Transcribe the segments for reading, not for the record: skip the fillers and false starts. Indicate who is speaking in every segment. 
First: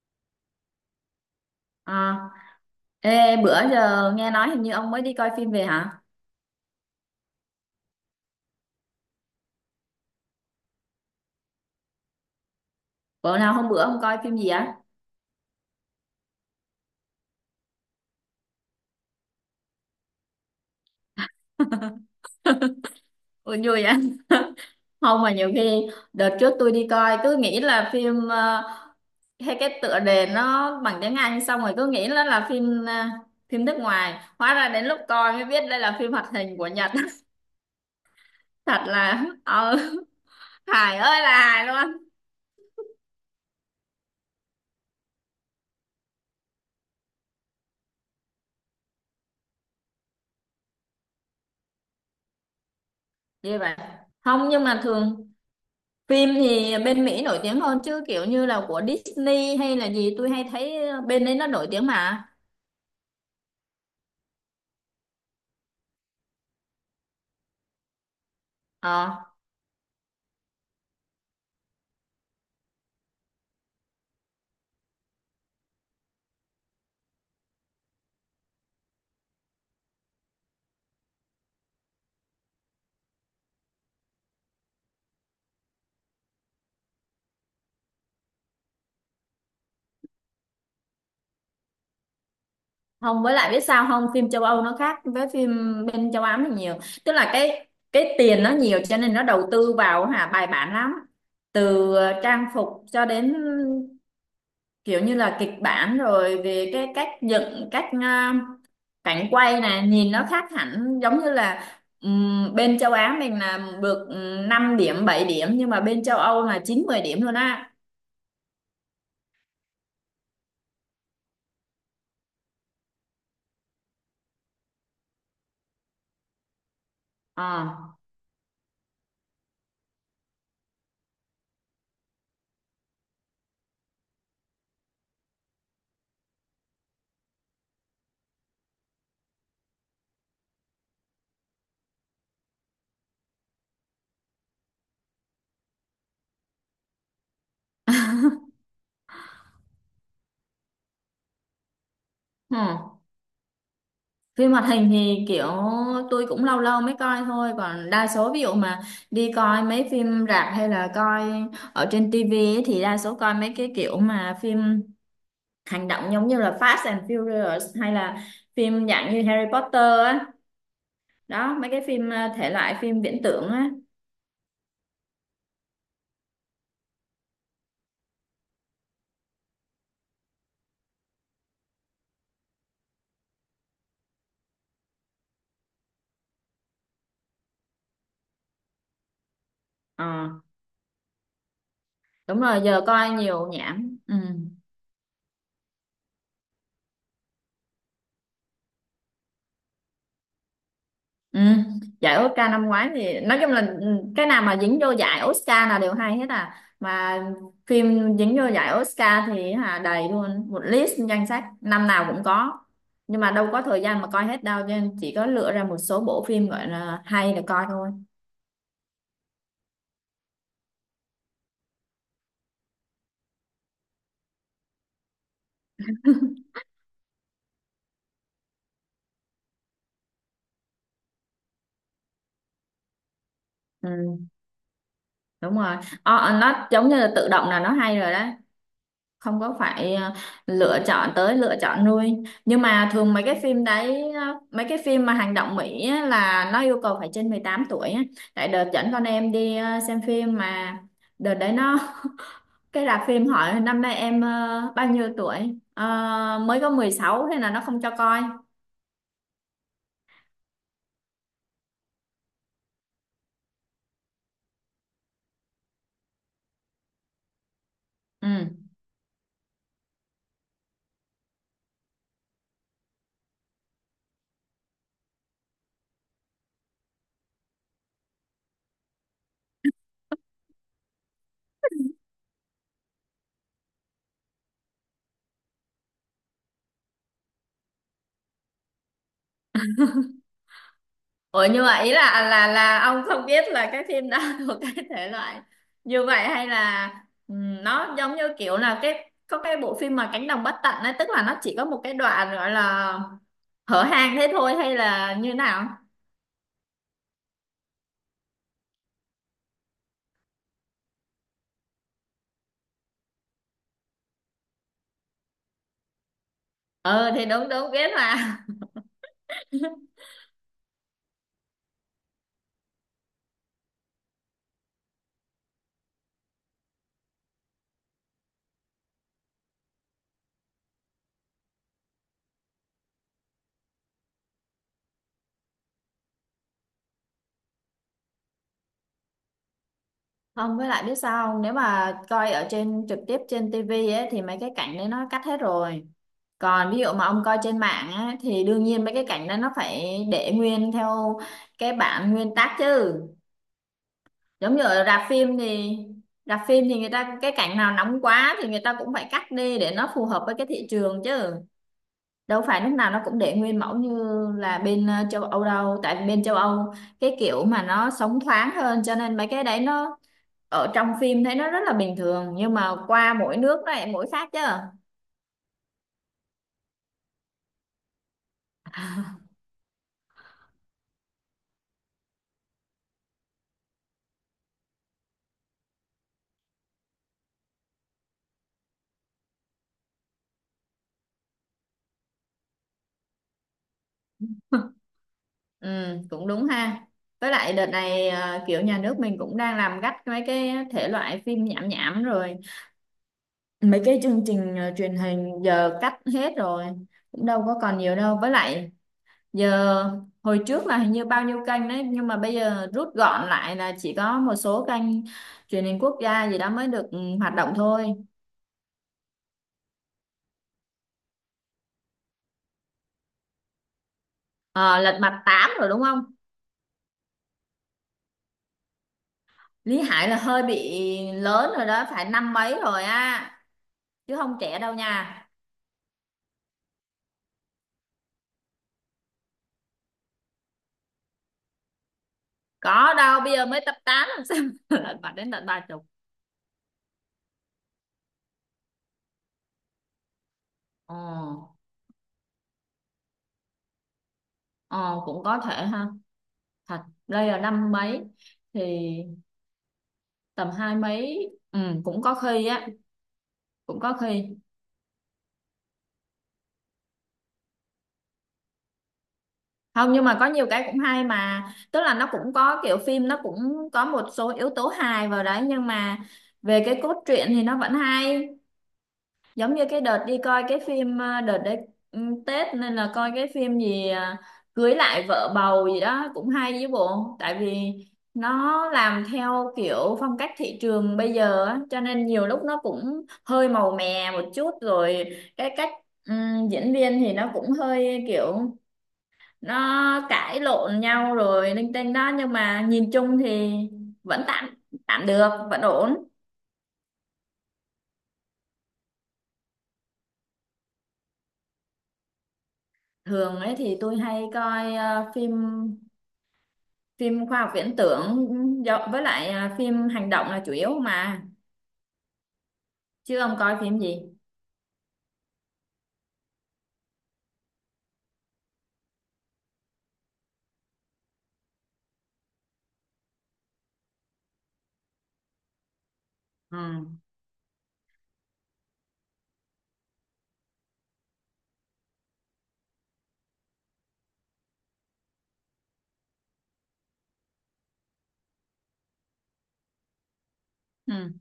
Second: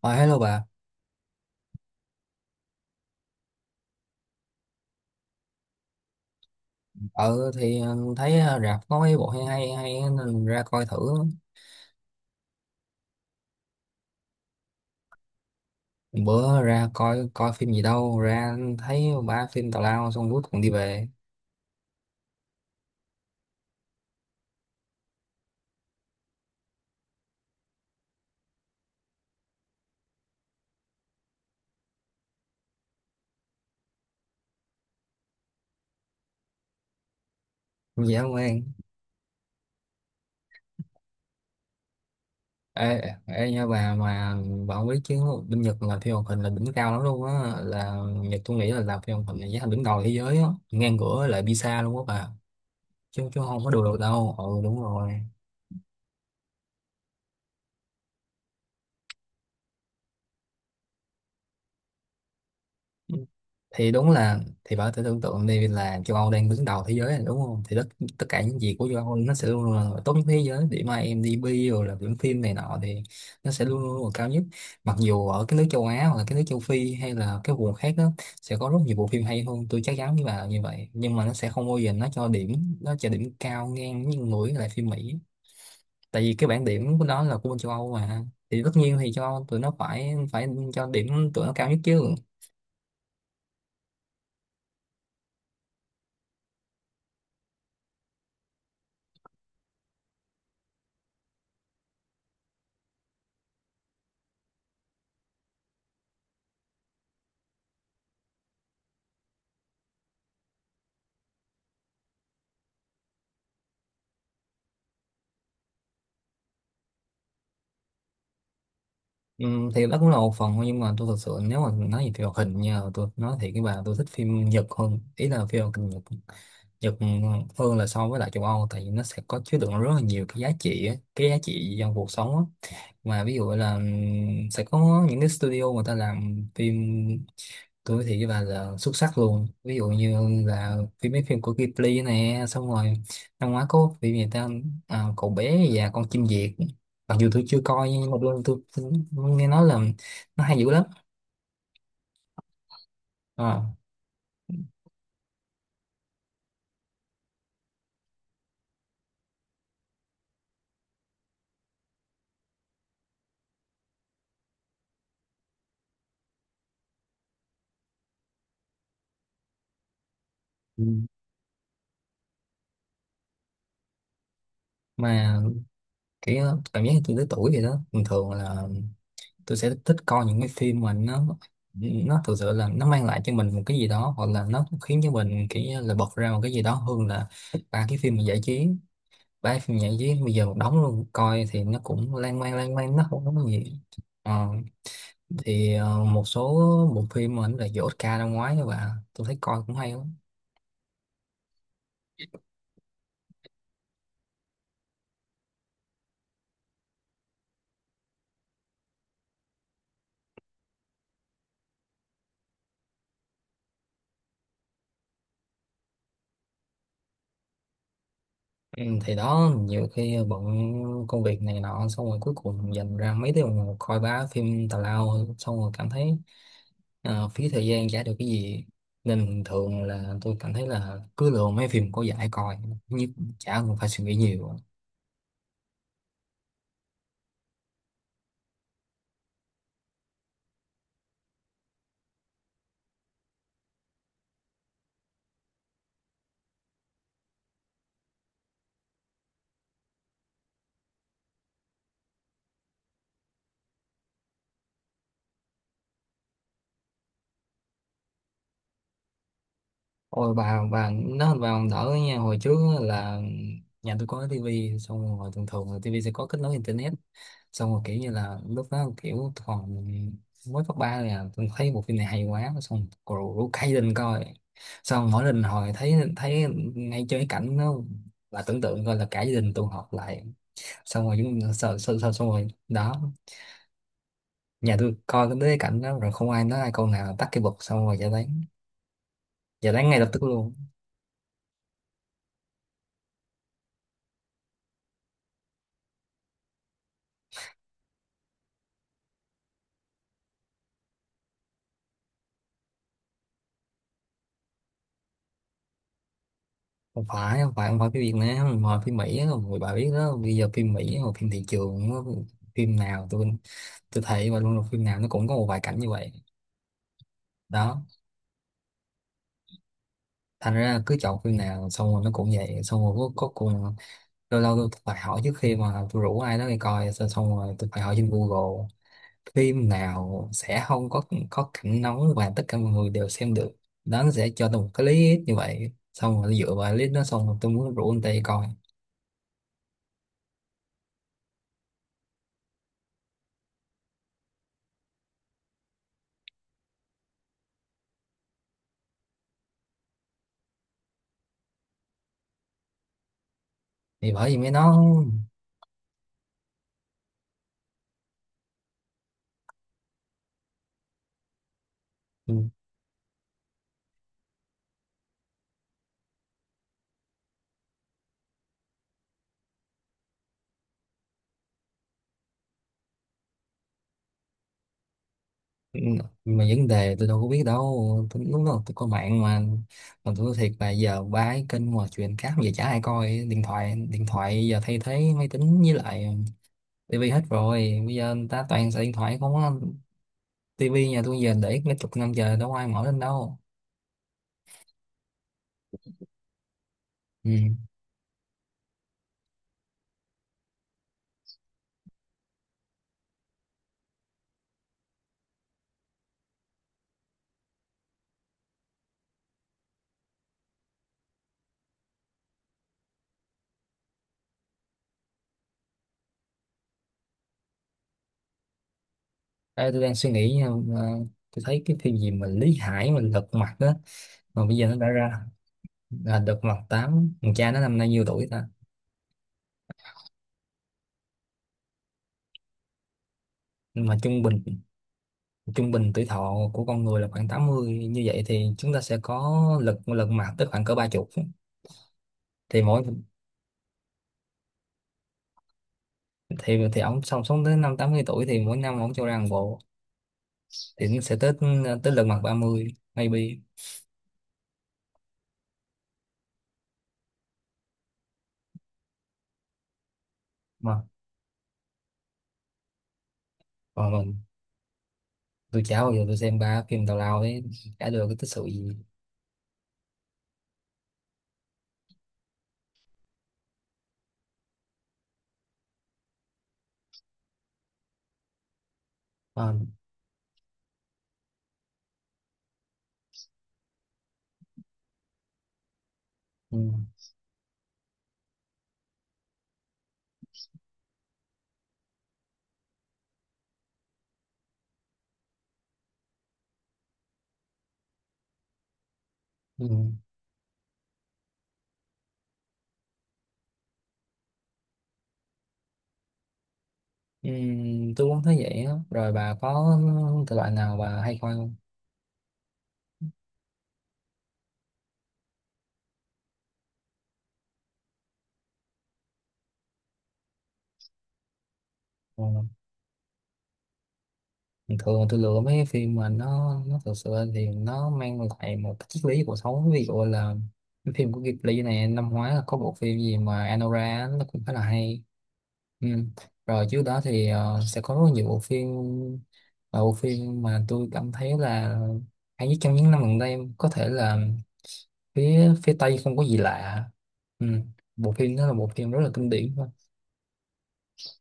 Speaker 1: Ờ, hello bà.
Speaker 2: À, ê, bữa giờ nghe nói hình như ông mới đi coi phim về hả?
Speaker 1: Thấy, rạp có mấy bộ hay hay hay á, nên ra coi thử.
Speaker 2: Bữa nào hôm bữa ông coi phim gì á?
Speaker 1: Bữa ra coi coi phim gì đâu, ra thấy ba phim tào lao, xong cuối cùng đi về.
Speaker 2: Ủa, vui á. Không mà nhiều khi đợt trước tôi đi coi cứ nghĩ là phim hay cái tựa đề nó bằng tiếng Anh xong rồi cứ nghĩ nó là phim nước ngoài. Hóa ra đến lúc coi mới biết đây là phim hoạt hình của Nhật.
Speaker 1: Dễ không em.
Speaker 2: Thật là hài ơi là hài luôn.
Speaker 1: Ê, ê nha bà, mà bà không biết chứ, bên Nhật làm phim hoạt hình là đỉnh cao lắm luôn á, là Nhật. Tôi nghĩ là làm phim hoạt hình là giá thành đứng đầu thế giới á, ngang cửa lại Pizza luôn á bà. Chứ chứ
Speaker 2: Như
Speaker 1: không có
Speaker 2: vậy.
Speaker 1: đùa được đâu, ừ
Speaker 2: Không nhưng mà
Speaker 1: đúng rồi.
Speaker 2: thường phim thì bên Mỹ nổi tiếng hơn chứ kiểu như là của Disney hay là gì tôi hay thấy bên đấy nó nổi tiếng mà.
Speaker 1: Thì đúng là, thì bảo thử tưởng tượng đi, là châu Âu đang đứng đầu thế giới này, đúng không? Thì tất tất cả những gì của châu Âu
Speaker 2: Ờ,
Speaker 1: nó sẽ luôn luôn là tốt nhất thế giới, điểm IMDb rồi là điểm phim này nọ thì nó sẽ luôn luôn là cao nhất. Mặc dù ở cái nước châu Á hoặc là cái nước châu Phi hay là cái vùng khác đó sẽ có rất nhiều bộ phim hay hơn, tôi chắc chắn với bà là như vậy, nhưng mà nó sẽ không bao giờ nó cho điểm, nó cho điểm cao ngang như mũi lại phim Mỹ, tại vì cái bảng điểm của nó là của bên châu Âu mà, thì tất nhiên thì châu Âu tụi nó phải phải cho điểm tụi nó cao nhất chứ.
Speaker 2: Không với lại biết sao không, phim châu Âu nó khác với phim bên châu Á mình nhiều. Tức là cái tiền nó nhiều cho nên nó đầu tư vào hả bài bản lắm. Từ trang phục cho đến kiểu như là kịch bản rồi về cái cách dựng cách cảnh quay này nhìn nó khác hẳn giống như là bên châu Á mình là được 5 điểm 7 điểm nhưng mà bên châu Âu là 9 10 điểm luôn á.
Speaker 1: Ừ, thì đó cũng là một phần thôi, nhưng mà tôi thật sự, nếu mà nói về phim hoạt hình nha, tôi nói thiệt với bà, tôi thích phim Nhật hơn, ý là phim hoạt hình Nhật. Nhật
Speaker 2: Ờ,
Speaker 1: hơn là so với lại châu Âu, tại vì nó sẽ có chứa đựng rất là nhiều cái giá trị á, cái giá trị trong cuộc sống á. Mà ví dụ là sẽ có những cái studio người ta làm phim, tôi thì với bà là xuất sắc luôn, ví dụ như là phim, mấy phim của Ghibli nè, xong rồi năm ngoái có phim gì ta? À, Cậu Bé và Con Chim Diệc. Mặc dù tôi chưa coi, nhưng mà tôi nghe nói là nó hay dữ lắm.
Speaker 2: hmm.
Speaker 1: Ờ.
Speaker 2: Phim hoạt hình thì kiểu tôi cũng lâu lâu mới coi thôi, còn đa số ví dụ mà đi coi mấy phim rạp hay là coi ở trên tivi ấy thì đa số coi mấy cái kiểu mà phim hành động giống như là Fast and Furious hay là phim dạng như Harry Potter á,
Speaker 1: Ừ.
Speaker 2: đó mấy cái phim thể loại phim viễn tưởng á.
Speaker 1: Mà kiểu cảm giác như tôi tới tuổi vậy đó, bình thường là tôi sẽ thích coi những cái phim mà nó thực sự là nó mang lại cho mình một cái gì đó, hoặc là nó khiến cho mình kiểu như là bật ra một cái gì đó, hơn là ba cái phim mà giải trí. Ba cái phim giải trí
Speaker 2: Ờ,
Speaker 1: bây giờ một đống luôn, coi thì nó cũng lan
Speaker 2: đúng
Speaker 1: man
Speaker 2: rồi
Speaker 1: lan
Speaker 2: giờ
Speaker 1: man nó
Speaker 2: coi
Speaker 1: không có
Speaker 2: nhiều
Speaker 1: cái gì.
Speaker 2: nhảm, ừ.
Speaker 1: Ờ, thì một số bộ phim mà nó là giải Oscar năm ngoái các bạn tôi thấy coi cũng hay lắm.
Speaker 2: Ừ, giải Oscar năm ngoái thì nói chung là cái nào mà dính vô giải Oscar là đều hay hết à, mà phim dính vô giải Oscar thì hả đầy luôn một list danh sách năm nào cũng có, nhưng mà đâu có thời gian mà coi hết đâu cho nên chỉ có lựa ra một số bộ phim gọi là hay để coi thôi.
Speaker 1: Ừ, thì đó, nhiều khi bận công việc này nọ, xong rồi cuối cùng dành ra mấy tiếng đồng hồ coi bá phim tào lao, xong rồi cảm thấy phí thời gian, chả được cái gì. Nên thường là tôi cảm thấy là cứ lựa mấy phim có giải coi nhất, chả cần phải suy nghĩ
Speaker 2: Ừ,
Speaker 1: nhiều.
Speaker 2: đúng rồi. Ờ, ờ, nó giống như là tự động là nó hay rồi đó, không có phải lựa chọn tới lựa chọn nuôi, nhưng mà thường mấy cái phim đấy, mấy cái phim mà hành động Mỹ á, là nó yêu cầu phải trên 18 tuổi á. Tại đợt dẫn con em đi xem phim mà đợt đấy nó, cái rạp phim hỏi năm nay em bao nhiêu tuổi. Ờ, mới có 16 thế là nó không cho coi.
Speaker 1: Ôi bà nó bà còn đỡ nha. Hồi trước á là nhà tôi có cái tivi, xong rồi thường thường là tivi sẽ có kết nối internet, xong rồi kiểu như là
Speaker 2: Ừ.
Speaker 1: lúc đó kiểu còn mới cấp ba, là tôi thấy một phim này hay quá xong rồi rủ cây lên coi. Xong mỗi lần hồi thấy thấy ngay chơi cái cảnh nó, là tưởng tượng coi là cả gia đình tụ họp lại, xong rồi chúng sợ sợ sợ xong rồi đó nhà tôi coi tới cái cảnh đó rồi không ai nói ai câu nào, tắt cái bật xong rồi giải tán, giải tán ngay lập tức luôn.
Speaker 2: Ủa nhưng mà ý là ông không biết là cái phim đó thuộc cái thể loại như vậy hay là nó giống như kiểu là cái có cái bộ phim mà Cánh đồng bất tận ấy, tức là nó chỉ có một cái đoạn gọi là hở hang thế thôi hay là như nào?
Speaker 1: Không phải phim Việt Nam mà phim Mỹ á, rồi bà biết đó, bây giờ phim Mỹ hoặc phim thị trường nó- phim nào tôi thấy và luôn là phim nào nó cũng có một vài cảnh như vậy.
Speaker 2: Ờ thì đúng đúng
Speaker 1: Đó,
Speaker 2: biết mà.
Speaker 1: thành ra cứ chọn phim nào xong rồi nó cũng vậy, xong rồi cuối cuối cùng lâu lâu tôi phải hỏi trước khi mà tôi rủ ai đó đi coi, xong xong rồi tôi phải hỏi trên Google phim nào sẽ không có cảnh nóng và tất cả mọi người đều xem được. Đó, nó sẽ cho tôi một cái list như vậy, xong rồi dựa vào list đó xong rồi tôi muốn rủ anh ta đi coi.
Speaker 2: Không với lại biết sao không? Nếu mà coi ở trên trực tiếp trên tivi ấy thì mấy cái cảnh đấy nó cắt hết rồi. Còn ví dụ mà ông coi trên mạng á, thì đương nhiên mấy cái cảnh đó nó phải để nguyên theo cái bản nguyên tác chứ.
Speaker 1: Thì bởi vì mấy
Speaker 2: Giống như
Speaker 1: nó...
Speaker 2: ở rạp phim thì người ta cái cảnh nào nóng quá thì người ta cũng phải cắt đi để nó phù hợp với cái thị trường chứ, đâu phải lúc nào nó cũng để nguyên mẫu như là bên châu Âu đâu, tại vì bên châu Âu cái kiểu mà nó sống thoáng hơn cho nên mấy cái đấy nó ở trong phim thấy nó rất là bình thường nhưng mà qua mỗi nước nó lại mỗi khác chứ.
Speaker 1: Ừ, mà vấn đề tôi đâu có biết đâu, tôi, lúc đó tôi có mạng mà. Mà tôi nói thiệt là giờ ba cái kênh mà chuyện cáp giờ chả ai coi, điện thoại giờ thay thế máy tính với lại tivi hết rồi, bây giờ người ta toàn xài điện thoại không á. Tivi nhà tôi giờ để mấy chục năm giờ đâu có ai mở lên đâu.
Speaker 2: Ừ, cũng đúng ha,
Speaker 1: Ừ.
Speaker 2: với lại đợt này kiểu nhà nước mình cũng đang làm gắt mấy cái thể loại phim nhảm nhảm rồi, mấy cái chương trình truyền hình giờ cắt hết rồi, cũng đâu có còn nhiều đâu, với lại giờ hồi trước là hình như bao nhiêu kênh đấy nhưng mà bây giờ rút gọn lại là chỉ có một số kênh truyền hình quốc gia gì đó mới được hoạt động thôi.
Speaker 1: Ê, tôi đang suy nghĩ nha, ờ, tôi thấy cái phim gì mà Lý Hải mà Lật Mặt á, mà bây giờ nó
Speaker 2: Ờ,
Speaker 1: đã
Speaker 2: lật
Speaker 1: ra
Speaker 2: mặt 8 rồi đúng không.
Speaker 1: là Lật Mặt 8. Thằng cha nó năm nay nhiêu tuổi ta?
Speaker 2: Lý Hải là hơi bị lớn rồi đó, phải năm mấy rồi á,
Speaker 1: Mà
Speaker 2: chứ không trẻ đâu nha.
Speaker 1: trung bình tuổi thọ của con người là khoảng 80, như vậy thì chúng ta sẽ có lật lật mặt tới khoảng cỡ ba chục. Thì mỗi...
Speaker 2: Có đâu bây giờ mới tập 8 làm sao. Lật mặt đến tận 30.
Speaker 1: Thì ông sống sống tới năm 80 tuổi thì mỗi năm ông cho ra một bộ thì
Speaker 2: Ờ,
Speaker 1: nó sẽ tới, tới Lật Mặt 30. Maybe.
Speaker 2: ờ cũng có thể ha. Thật đây là năm mấy thì tầm hai
Speaker 1: Mà
Speaker 2: mấy, cũng có khi á, cũng
Speaker 1: còn
Speaker 2: có
Speaker 1: mình,
Speaker 2: khi.
Speaker 1: tôi chả bao giờ tôi xem ba phim tào lao ấy, cả đời có tích sự gì.
Speaker 2: Không nhưng mà có nhiều cái cũng hay mà, tức là nó cũng có kiểu phim nó cũng có một số yếu tố hài vào đấy nhưng mà về cái cốt truyện thì nó vẫn hay,
Speaker 1: Ờ,
Speaker 2: giống như cái đợt đi coi cái phim, đợt đấy ừ, Tết nên là coi cái phim gì, cưới lại vợ bầu gì đó cũng
Speaker 1: ừ,
Speaker 2: hay chứ bộ, tại vì nó làm theo kiểu phong cách thị trường bây giờ á cho nên nhiều lúc nó cũng hơi màu mè một chút rồi cái cách diễn viên thì nó cũng hơi kiểu
Speaker 1: ừ,
Speaker 2: nó cãi lộn nhau rồi linh tinh đó nhưng mà nhìn chung thì vẫn tạm tạm được, vẫn ổn.
Speaker 1: ừ, tôi cũng thấy vậy á. Rồi bà có thể loại nào bà hay coi không?
Speaker 2: Thường ấy thì tôi hay coi phim phim khoa học viễn tưởng, với lại phim hành động là chủ yếu mà.
Speaker 1: Ừ.
Speaker 2: Chứ ông coi phim gì.
Speaker 1: Thường tôi lựa mấy cái phim mà nó thực sự thì nó mang lại một cái triết lý cuộc sống, ví dụ là cái phim của Ghibli này, năm ngoái là có bộ phim gì mà Anora á, nó cũng khá là hay. Ừ. Rồi trước đó
Speaker 2: Ừ.
Speaker 1: thì sẽ có rất nhiều bộ phim, và bộ phim mà tôi cảm thấy là hay nhất trong những năm gần đây có thể là phía phía Tây Không Có Gì Lạ. Ừ. Bộ phim đó là bộ phim rất là kinh điển thôi.
Speaker 2: Ừ.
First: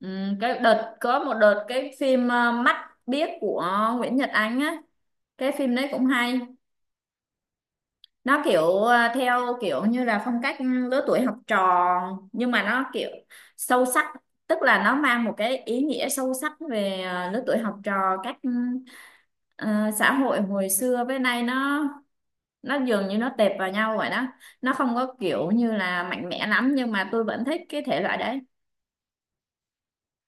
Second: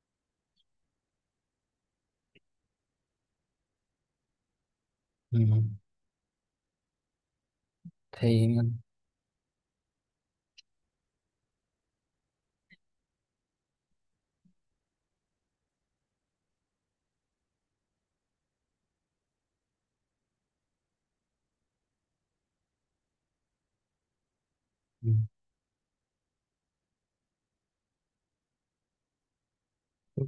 Speaker 2: Ừ. Cái đợt có một đợt cái phim mắt biếc của Nguyễn Nhật Ánh á, cái
Speaker 1: Ừ.
Speaker 2: phim đấy cũng hay, nó
Speaker 1: Thì.
Speaker 2: kiểu theo kiểu như là phong cách lứa tuổi học trò nhưng mà nó kiểu sâu sắc, tức là nó mang một cái ý nghĩa sâu sắc về lứa tuổi học trò cách ờ, xã hội hồi xưa với nay nó dường như nó tệp vào nhau vậy đó, nó không
Speaker 1: Ừ.
Speaker 2: có kiểu như là mạnh mẽ lắm nhưng mà tôi vẫn thích cái thể loại đấy.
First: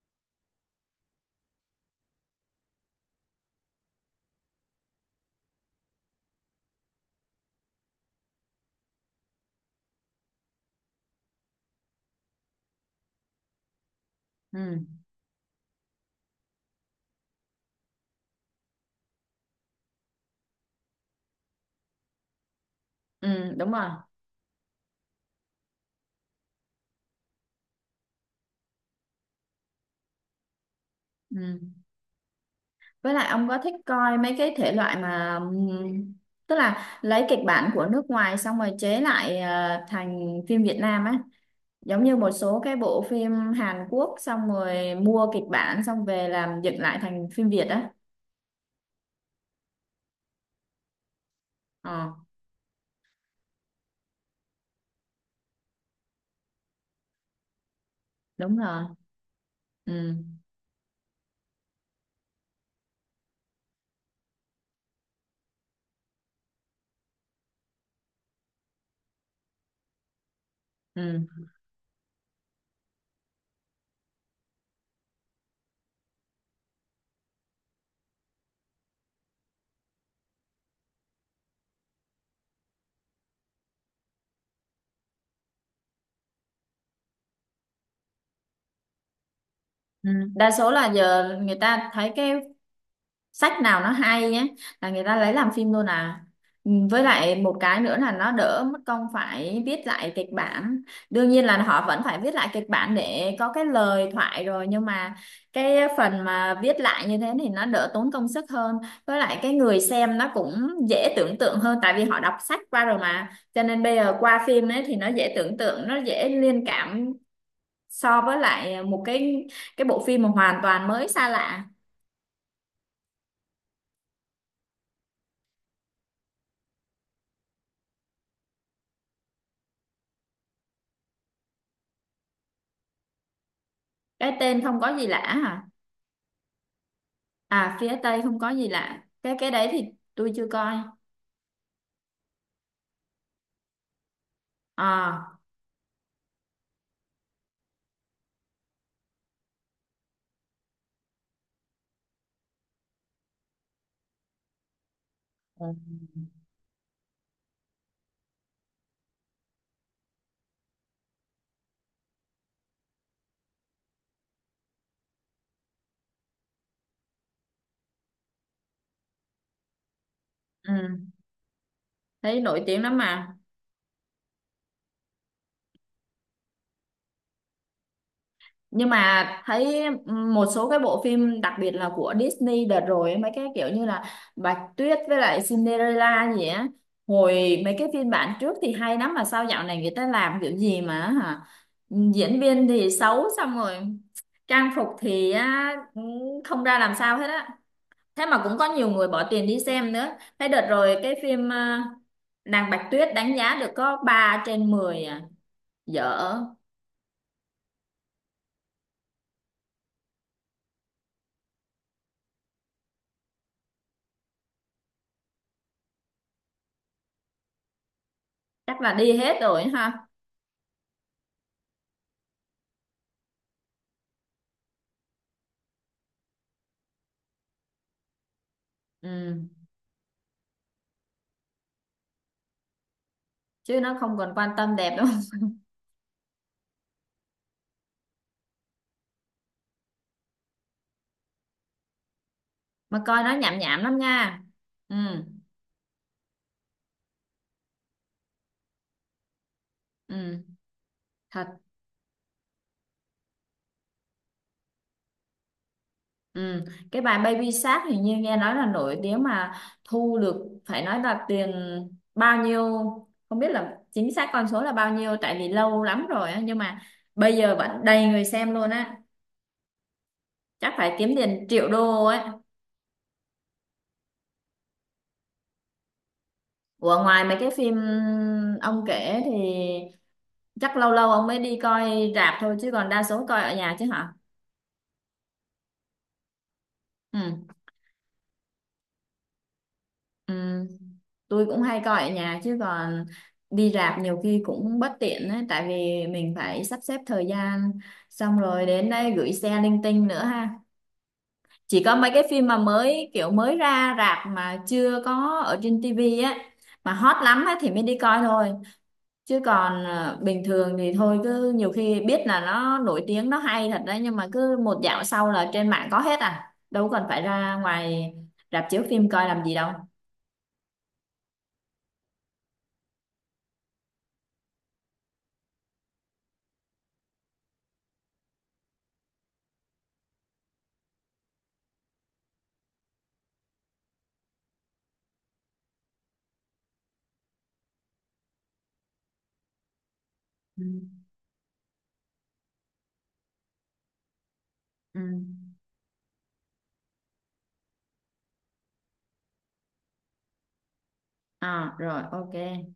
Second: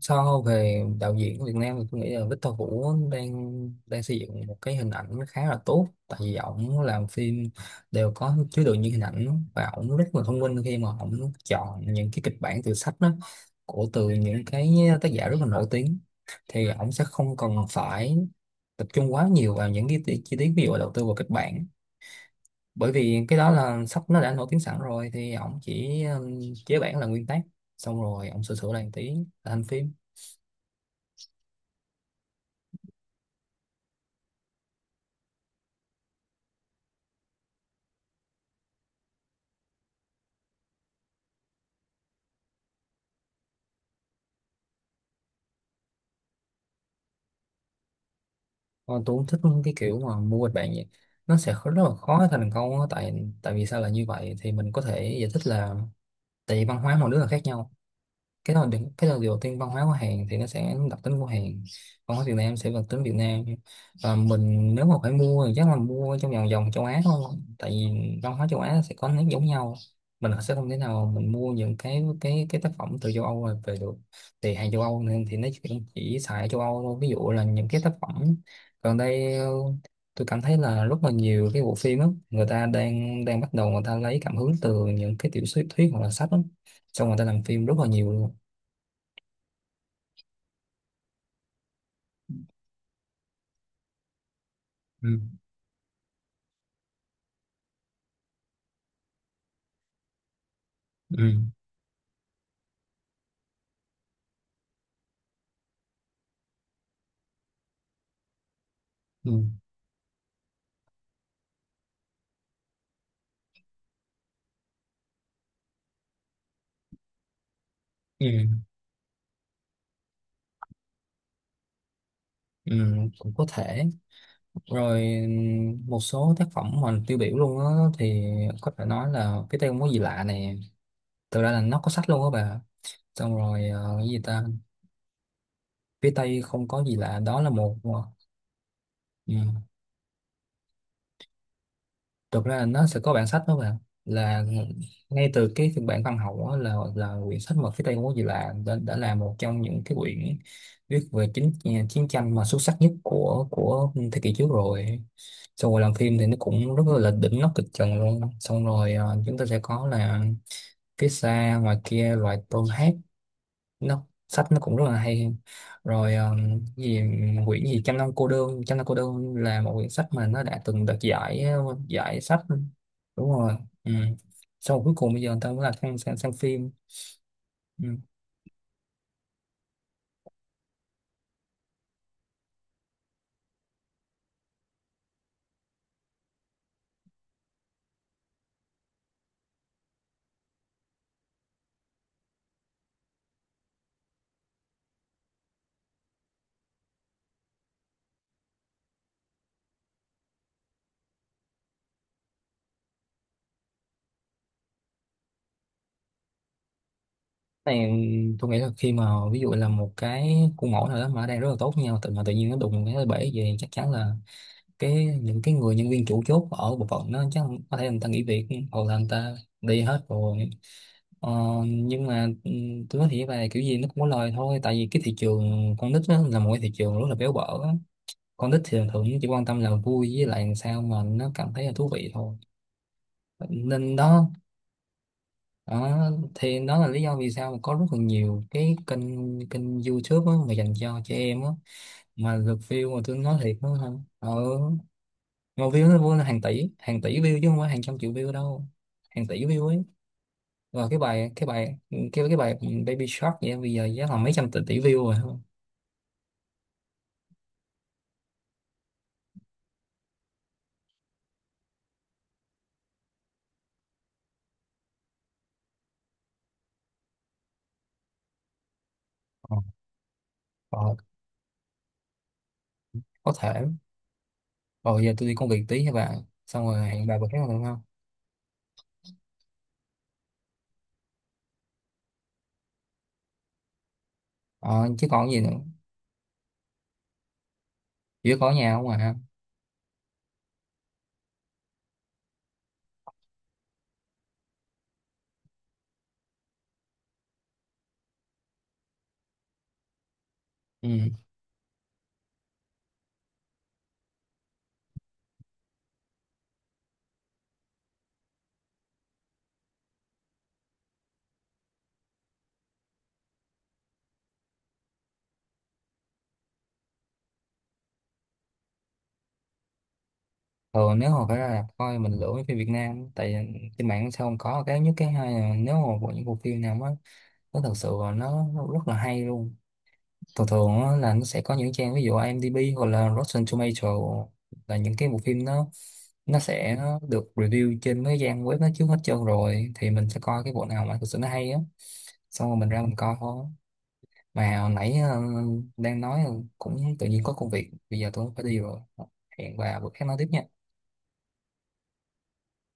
Speaker 1: So về đạo diễn của Việt Nam thì tôi nghĩ là Victor Vũ đang đang xây dựng một cái hình ảnh khá là tốt, tại vì ổng làm phim đều có chứa đựng những hình ảnh, và ổng rất là thông minh khi mà ổng chọn những cái kịch bản từ sách đó, của, từ những cái
Speaker 2: Ừ,
Speaker 1: tác giả rất là nổi tiếng. Thì ổng sẽ không cần phải tập trung quá nhiều vào những cái chi tiết, ví dụ là đầu tư vào kịch bản, bởi vì cái đó
Speaker 2: ừ đúng
Speaker 1: là
Speaker 2: rồi.
Speaker 1: sách nó đã nổi tiếng sẵn rồi, thì ổng chỉ chế bản là nguyên tác, xong rồi ổng sửa sửa lại một tí là thành phim.
Speaker 2: Ừ. Với lại ông có thích coi mấy cái thể loại mà tức là lấy kịch bản của nước ngoài xong rồi chế lại thành phim Việt Nam á, giống như một số cái bộ phim Hàn Quốc xong rồi mua kịch bản xong về làm dựng lại thành phim Việt á.
Speaker 1: Còn tôi cũng thích cái kiểu mà mua kịch bản vậy. Nó sẽ rất là
Speaker 2: Ờ,
Speaker 1: khó thành công á. Tại, tại vì sao là như vậy thì mình có thể giải thích là tại vì văn hóa mỗi nước là khác nhau. Cái
Speaker 2: đúng
Speaker 1: đó
Speaker 2: rồi.
Speaker 1: đừng, cái đó đầu tiên, văn hóa của
Speaker 2: Ừ.
Speaker 1: Hàn thì nó sẽ đặc tính của Hàn, văn hóa Việt Nam sẽ đặc tính Việt Nam. Và mình nếu mà phải mua thì chắc là mua trong vòng vòng châu Á thôi, tại vì văn hóa châu Á sẽ có nét giống nhau. Mình sẽ không thể nào
Speaker 2: Ừ.
Speaker 1: mình mua những cái cái tác phẩm từ châu Âu về được. Thì hàng châu Âu nên thì nó chỉ xài ở châu Âu thôi. Ví dụ là những cái tác phẩm gần đây tôi cảm thấy là rất là nhiều cái bộ phim á, người ta đang đang bắt đầu người ta lấy cảm hứng từ những cái tiểu thuyết thuyết hoặc là sách á, xong người ta làm phim rất là nhiều luôn.
Speaker 2: Ừ. Đa số là giờ người ta thấy cái sách nào nó hay nhé là người ta
Speaker 1: Ừ,
Speaker 2: lấy làm phim luôn à. Ừ, với lại một cái nữa là nó đỡ mất công phải viết lại kịch bản,
Speaker 1: ừ,
Speaker 2: đương nhiên là họ vẫn phải viết lại kịch bản để có cái lời thoại rồi nhưng mà cái phần mà viết lại như thế thì nó đỡ tốn công sức hơn, với
Speaker 1: ừ,
Speaker 2: lại cái người xem nó cũng dễ tưởng tượng hơn tại vì họ đọc sách qua rồi mà cho nên bây giờ qua phim ấy thì nó dễ tưởng tượng nó dễ liên cảm so với
Speaker 1: ừ,
Speaker 2: lại một cái bộ phim mà hoàn toàn mới xa lạ.
Speaker 1: ừ, cũng có thể. Rồi một số tác phẩm mà tiêu biểu luôn á, thì có thể nói là Phía Tây Không Có Gì Lạ nè, thực ra là nó có sách luôn á bà, xong rồi cái gì
Speaker 2: Cái
Speaker 1: ta.
Speaker 2: tên không có gì lạ hả.
Speaker 1: Phía Tây Không Có Gì Lạ đó, là một
Speaker 2: À phía Tây không có gì lạ.
Speaker 1: ừ,
Speaker 2: Cái đấy thì tôi chưa coi.
Speaker 1: thực ra là nó sẽ có bản sách đó bạn, là ngay
Speaker 2: À,
Speaker 1: từ cái phiên bản văn học đó là quyển sách mà Phía Tây Ngô Gì Lạ đã là một trong những cái quyển viết về chính, à, chiến tranh mà xuất sắc nhất của thế kỷ trước rồi. Xong rồi làm phim thì nó cũng rất là đỉnh, nó kịch trần luôn, xong rồi chúng ta sẽ có là Phía Xa Ngoài Kia Loài Tôm Hát. Nó, sách nó cũng rất là hay. Rồi gì, quyển gì Trăm Năm Cô Đơn, Trăm Năm Cô Đơn là một quyển sách mà nó đã từng đoạt
Speaker 2: ừ,
Speaker 1: giải giải sách.
Speaker 2: thấy nổi tiếng lắm
Speaker 1: Đúng
Speaker 2: mà.
Speaker 1: rồi. Ừ. Sau rồi cuối cùng bây giờ người ta mới là sang phim. Ừ.
Speaker 2: Nhưng mà thấy một số cái bộ phim, đặc biệt là của Disney đợt rồi ấy, mấy cái kiểu như là Bạch Tuyết với lại Cinderella gì á, hồi mấy cái phiên bản trước thì hay lắm, mà sao dạo này người ta làm kiểu gì mà hả, diễn viên thì xấu, xong rồi trang phục thì á, không ra làm sao hết á, thế mà cũng có nhiều người bỏ tiền đi xem nữa. Thế đợt rồi cái phim Nàng Bạch Tuyết đánh giá được có 3/10 à, dở.
Speaker 1: Này, tôi nghĩ là khi mà ví dụ là một cái khuôn mẫu nào đó mà đang rất là tốt với nhau tự mà tự nhiên nó đụng cái bể về, chắc chắn là cái, những cái người nhân viên chủ chốt ở bộ phận nó chắc có thể người ta nghỉ việc
Speaker 2: Chắc
Speaker 1: hoặc
Speaker 2: là
Speaker 1: là người
Speaker 2: đi
Speaker 1: ta
Speaker 2: hết rồi
Speaker 1: đi hết
Speaker 2: ha.
Speaker 1: rồi. Ờ, nhưng mà tôi nói thiệt là kiểu gì nó cũng có lời thôi, tại vì cái thị trường con nít á, là một cái thị trường rất là béo bở á. Con nít thì thường chỉ
Speaker 2: Ừ.
Speaker 1: quan tâm là vui với lại làm sao mà nó cảm thấy là thú vị thôi.
Speaker 2: Chứ
Speaker 1: Nên
Speaker 2: nó không
Speaker 1: đó.
Speaker 2: còn quan tâm đẹp đâu.
Speaker 1: Đó thì đó là lý do vì sao mà có rất là nhiều cái kênh, kênh YouTube á, mà dành cho trẻ em á, mà lượt view mà
Speaker 2: Mà
Speaker 1: tôi
Speaker 2: coi nó
Speaker 1: nói thiệt
Speaker 2: nhảm
Speaker 1: đó
Speaker 2: nhảm
Speaker 1: hả,
Speaker 2: lắm
Speaker 1: ờ,
Speaker 2: nha. Ừ.
Speaker 1: mà view nó vô là hàng tỷ, hàng tỷ view chứ không phải hàng trăm triệu view đâu, hàng tỷ view ấy.
Speaker 2: Ừ.
Speaker 1: Rồi cái bài
Speaker 2: Thật.
Speaker 1: cái bài cái cái bài Baby Shark vậy bây giờ giá là mấy trăm tỷ tỷ view rồi không?
Speaker 2: Ừ, cái bài Baby Shark hình như nghe nói là nổi tiếng mà, thu được phải nói là tiền bao nhiêu, không biết là chính xác con số là bao nhiêu tại vì lâu lắm rồi á nhưng mà bây giờ vẫn đầy người xem luôn á.
Speaker 1: Ờ,
Speaker 2: Chắc
Speaker 1: ờ,
Speaker 2: phải kiếm tiền triệu đô ấy.
Speaker 1: có thể. Rồi giờ tôi đi công việc tí các bạn. Xong rồi
Speaker 2: Ủa,
Speaker 1: hẹn bà
Speaker 2: ngoài
Speaker 1: bữa
Speaker 2: mấy
Speaker 1: khác
Speaker 2: cái
Speaker 1: được
Speaker 2: phim
Speaker 1: không?
Speaker 2: ông kể thì chắc lâu lâu ông mới đi coi rạp thôi chứ còn đa số coi ở nhà chứ hả.
Speaker 1: Ờ, chứ còn gì nữa.
Speaker 2: Ừ.
Speaker 1: Chỉ có nhà không à.
Speaker 2: Ừ. Tôi cũng hay coi ở nhà chứ còn đi rạp nhiều khi cũng bất tiện ấy, tại vì mình phải sắp xếp thời gian xong rồi đến đây gửi xe linh tinh nữa ha.
Speaker 1: Ừ.
Speaker 2: Chỉ có mấy cái phim mà mới kiểu mới ra rạp mà chưa có ở trên tivi á, mà hot lắm á thì mới đi coi thôi, chứ còn bình thường thì thôi cứ nhiều khi biết là nó nổi tiếng nó hay thật đấy nhưng mà cứ một dạo sau là trên mạng có hết à, đâu cần phải ra ngoài rạp chiếu phim coi làm gì đâu.
Speaker 1: Thường nếu mà phải ra rạp coi mình lựa mấy phim Việt Nam, tại trên mạng sao không có. Cái nhất, cái hai là nếu mà bộ, những bộ phim nào mà nó thật sự là nó rất là hay luôn, thường thường á, là nó sẽ có những trang ví dụ IMDb hoặc là Rotten Tomato, là những cái bộ phim, nó sẽ được review trên mấy trang web nó trước hết trơn, rồi thì mình sẽ coi cái bộ
Speaker 2: Ừ.
Speaker 1: nào mà thực sự nó hay á, xong rồi mình ra mình coi thôi. Mà hồi nãy
Speaker 2: Ừ.
Speaker 1: đang nói, cũng tự nhiên có công việc bây giờ tôi phải đi rồi. Hẹn bà bữa khác nói tiếp nha.
Speaker 2: À rồi ok.